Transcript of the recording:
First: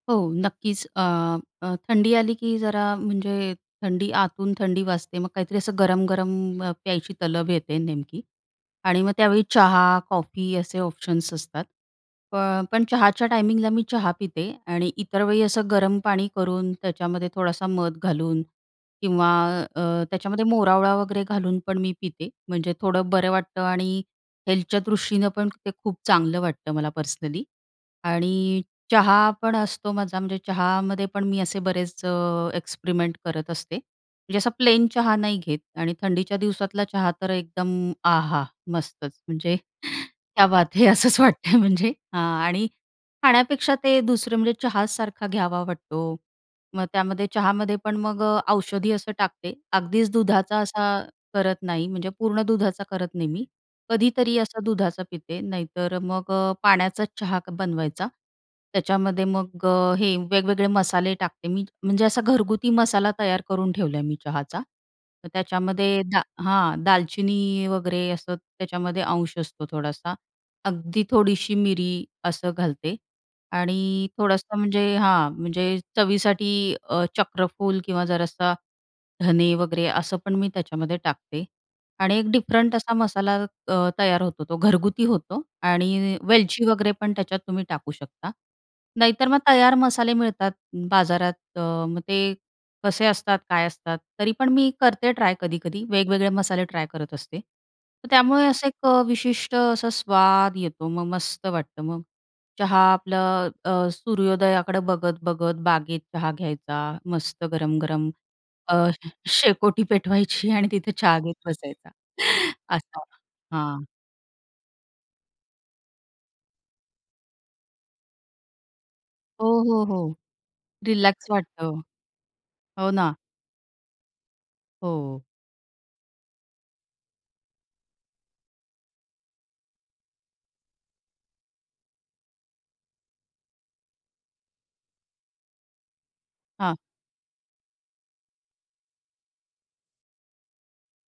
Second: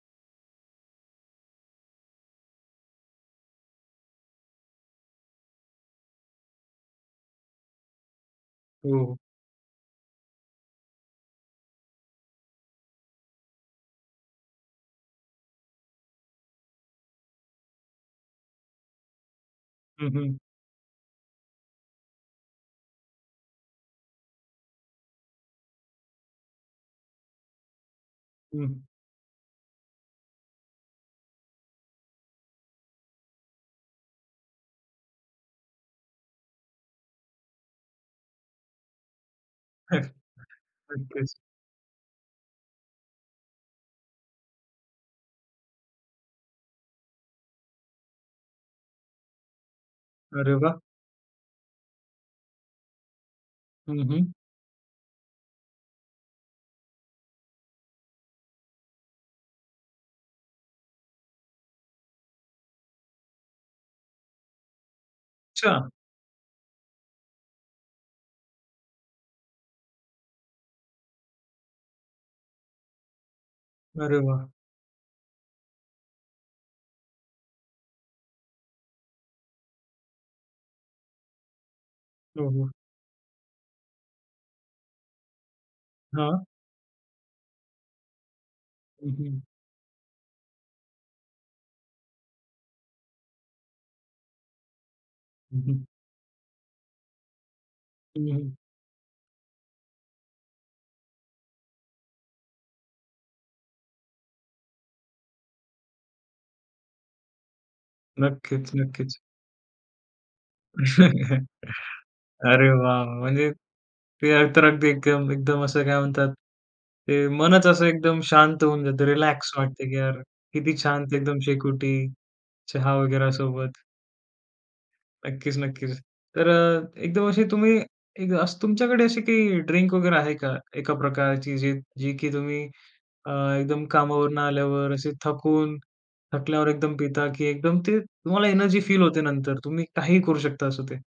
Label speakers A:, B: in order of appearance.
A: हो, नक्कीच. अ, अ, थंडी आली की जरा म्हणजे थंडी आतून थंडी वाजते. मग काहीतरी असं गरम-गरम प्यायची तलब येते नेमकी आणि मग
B: हो.
A: त्यावेळी चहा, कॉफी असे ऑप्शन्स असतात. प पण चहाच्या टायमिंगला मी चहा पिते आणि इतर वेळी असं गरम पाणी करून त्याच्यामध्ये थोडासा मध घालून किंवा अ,
B: हं, हं.
A: त्याच्यामध्ये मोरावळा वगैरे घालून पण मी पिते. म्हणजे थोडं बरं वाटतं आणि हेल्थच्या दृष्टीनं पण ते खूप चांगलं वाटतं मला पर्सनली आणि
B: हं.
A: चहा पण असतो माझा म्हणजे चहामध्ये पण मी असे बरेच अ, एक्सपेरिमेंट करत असते. म्हणजे असा प्लेन चहा नाही घेत आणि थंडीच्या दिवसातला चहा तर एकदम आहा! मस्तच. म्हणजे क्या बात हे! असंच
B: अगदीच.
A: वाटतं म्हणजे हां आणि खाण्यापेक्षा ते दुसरं म्हणजे चहासारखा घ्यावा वाटतो. मग त्यामध्ये चहामध्ये पण मग अ, औषधी असं टाकते. अगदीच
B: अरे
A: दुधाचा
B: वाह!
A: असा करत नाही म्हणजे पूर्ण दुधाचा करत नाही मी.
B: हं, हं.
A: कधीतरी असा दुधाचा पिते. नाहीतर मग अ, पाण्याचाच चहा बनवायचा. त्याच्यामध्ये मग अ, हे वेगवेगळे मसाले टाकते मी. म्हणजे असा घरगुती मसाला तयार करून ठेवला आहे मी चहाचा. तर
B: अच्छा.
A: त्याच्यामध्ये दा हां. दालचिनी वगैरे असं त्याच्यामध्ये अंश असतो थोडासा. अगदी थोडीशी मिरी असं घालते आणि
B: अरे वाह!
A: थोडंसं म्हणजे हां. म्हणजे चवीसाठी अ, चक्रफूल किंवा जरासा धने वगैरे असं पण मी त्याच्यामध्ये टाकते आणि एक
B: हो, हो.
A: डिफरंट असा मसाला अ, तयार होतो तो घरगुती होतो आणि
B: हां.
A: वेलची वगैरे पण त्याच्यात तुम्ही टाकू शकता.
B: हं,
A: नाहीतर मग
B: हं.
A: तयार मसाले मिळतात बाजारात. अ, मग ते कसे असतात, काय असतात? तरी पण मी करते ट्राय
B: हं, हं.
A: कधी-कधी. वेगवेगळे मसाले ट्राय करत असते. तर
B: हं,
A: त्यामुळे
B: हं.
A: असं एक अ, विशिष्ट असा स्वाद येतो. मग मस्त वाटतं. मग चहा आपलं अ, सूर्योदयाकडे बघत-बघत बागेत चहा घ्यायचा मस्त गरम-गरम.
B: नक्कीच,
A: अ,
B: नक्कीच.
A: शेकोटी पेटवायची आणि तिथे चहा घेत बसायचा.
B: अरे वाह, वाह!
A: असं.
B: म्हणजे
A: हां.
B: ते तर अगदी एकदम एकदम असं काय म्हणतात ते मनच असं एकदम शांत होऊन जातं,
A: हो,
B: रिलॅक्स
A: हो,
B: वाटतं की
A: हो.
B: यार किती शांत
A: रिलॅक्स
B: एकदम
A: वाटतं.
B: शेकोटी
A: हो
B: चहा
A: ना.
B: वगैरा सोबत.
A: हो.
B: नक्कीच, नक्कीच. तर अ, एकदम अशी तुम्ही एक असं तुमच्याकडे अशी काही ड्रिंक वगैरे आहे का? एका प्रकारची जी जी की तुम्ही अ, एकदम कामावरनं आल्यावर असे थकून थकल्यावर
A: हां.
B: एकदम पिता की एकदम ते तुम्हाला एनर्जी फील होते नंतर? तुम्ही काहीही करू शकता असं ते.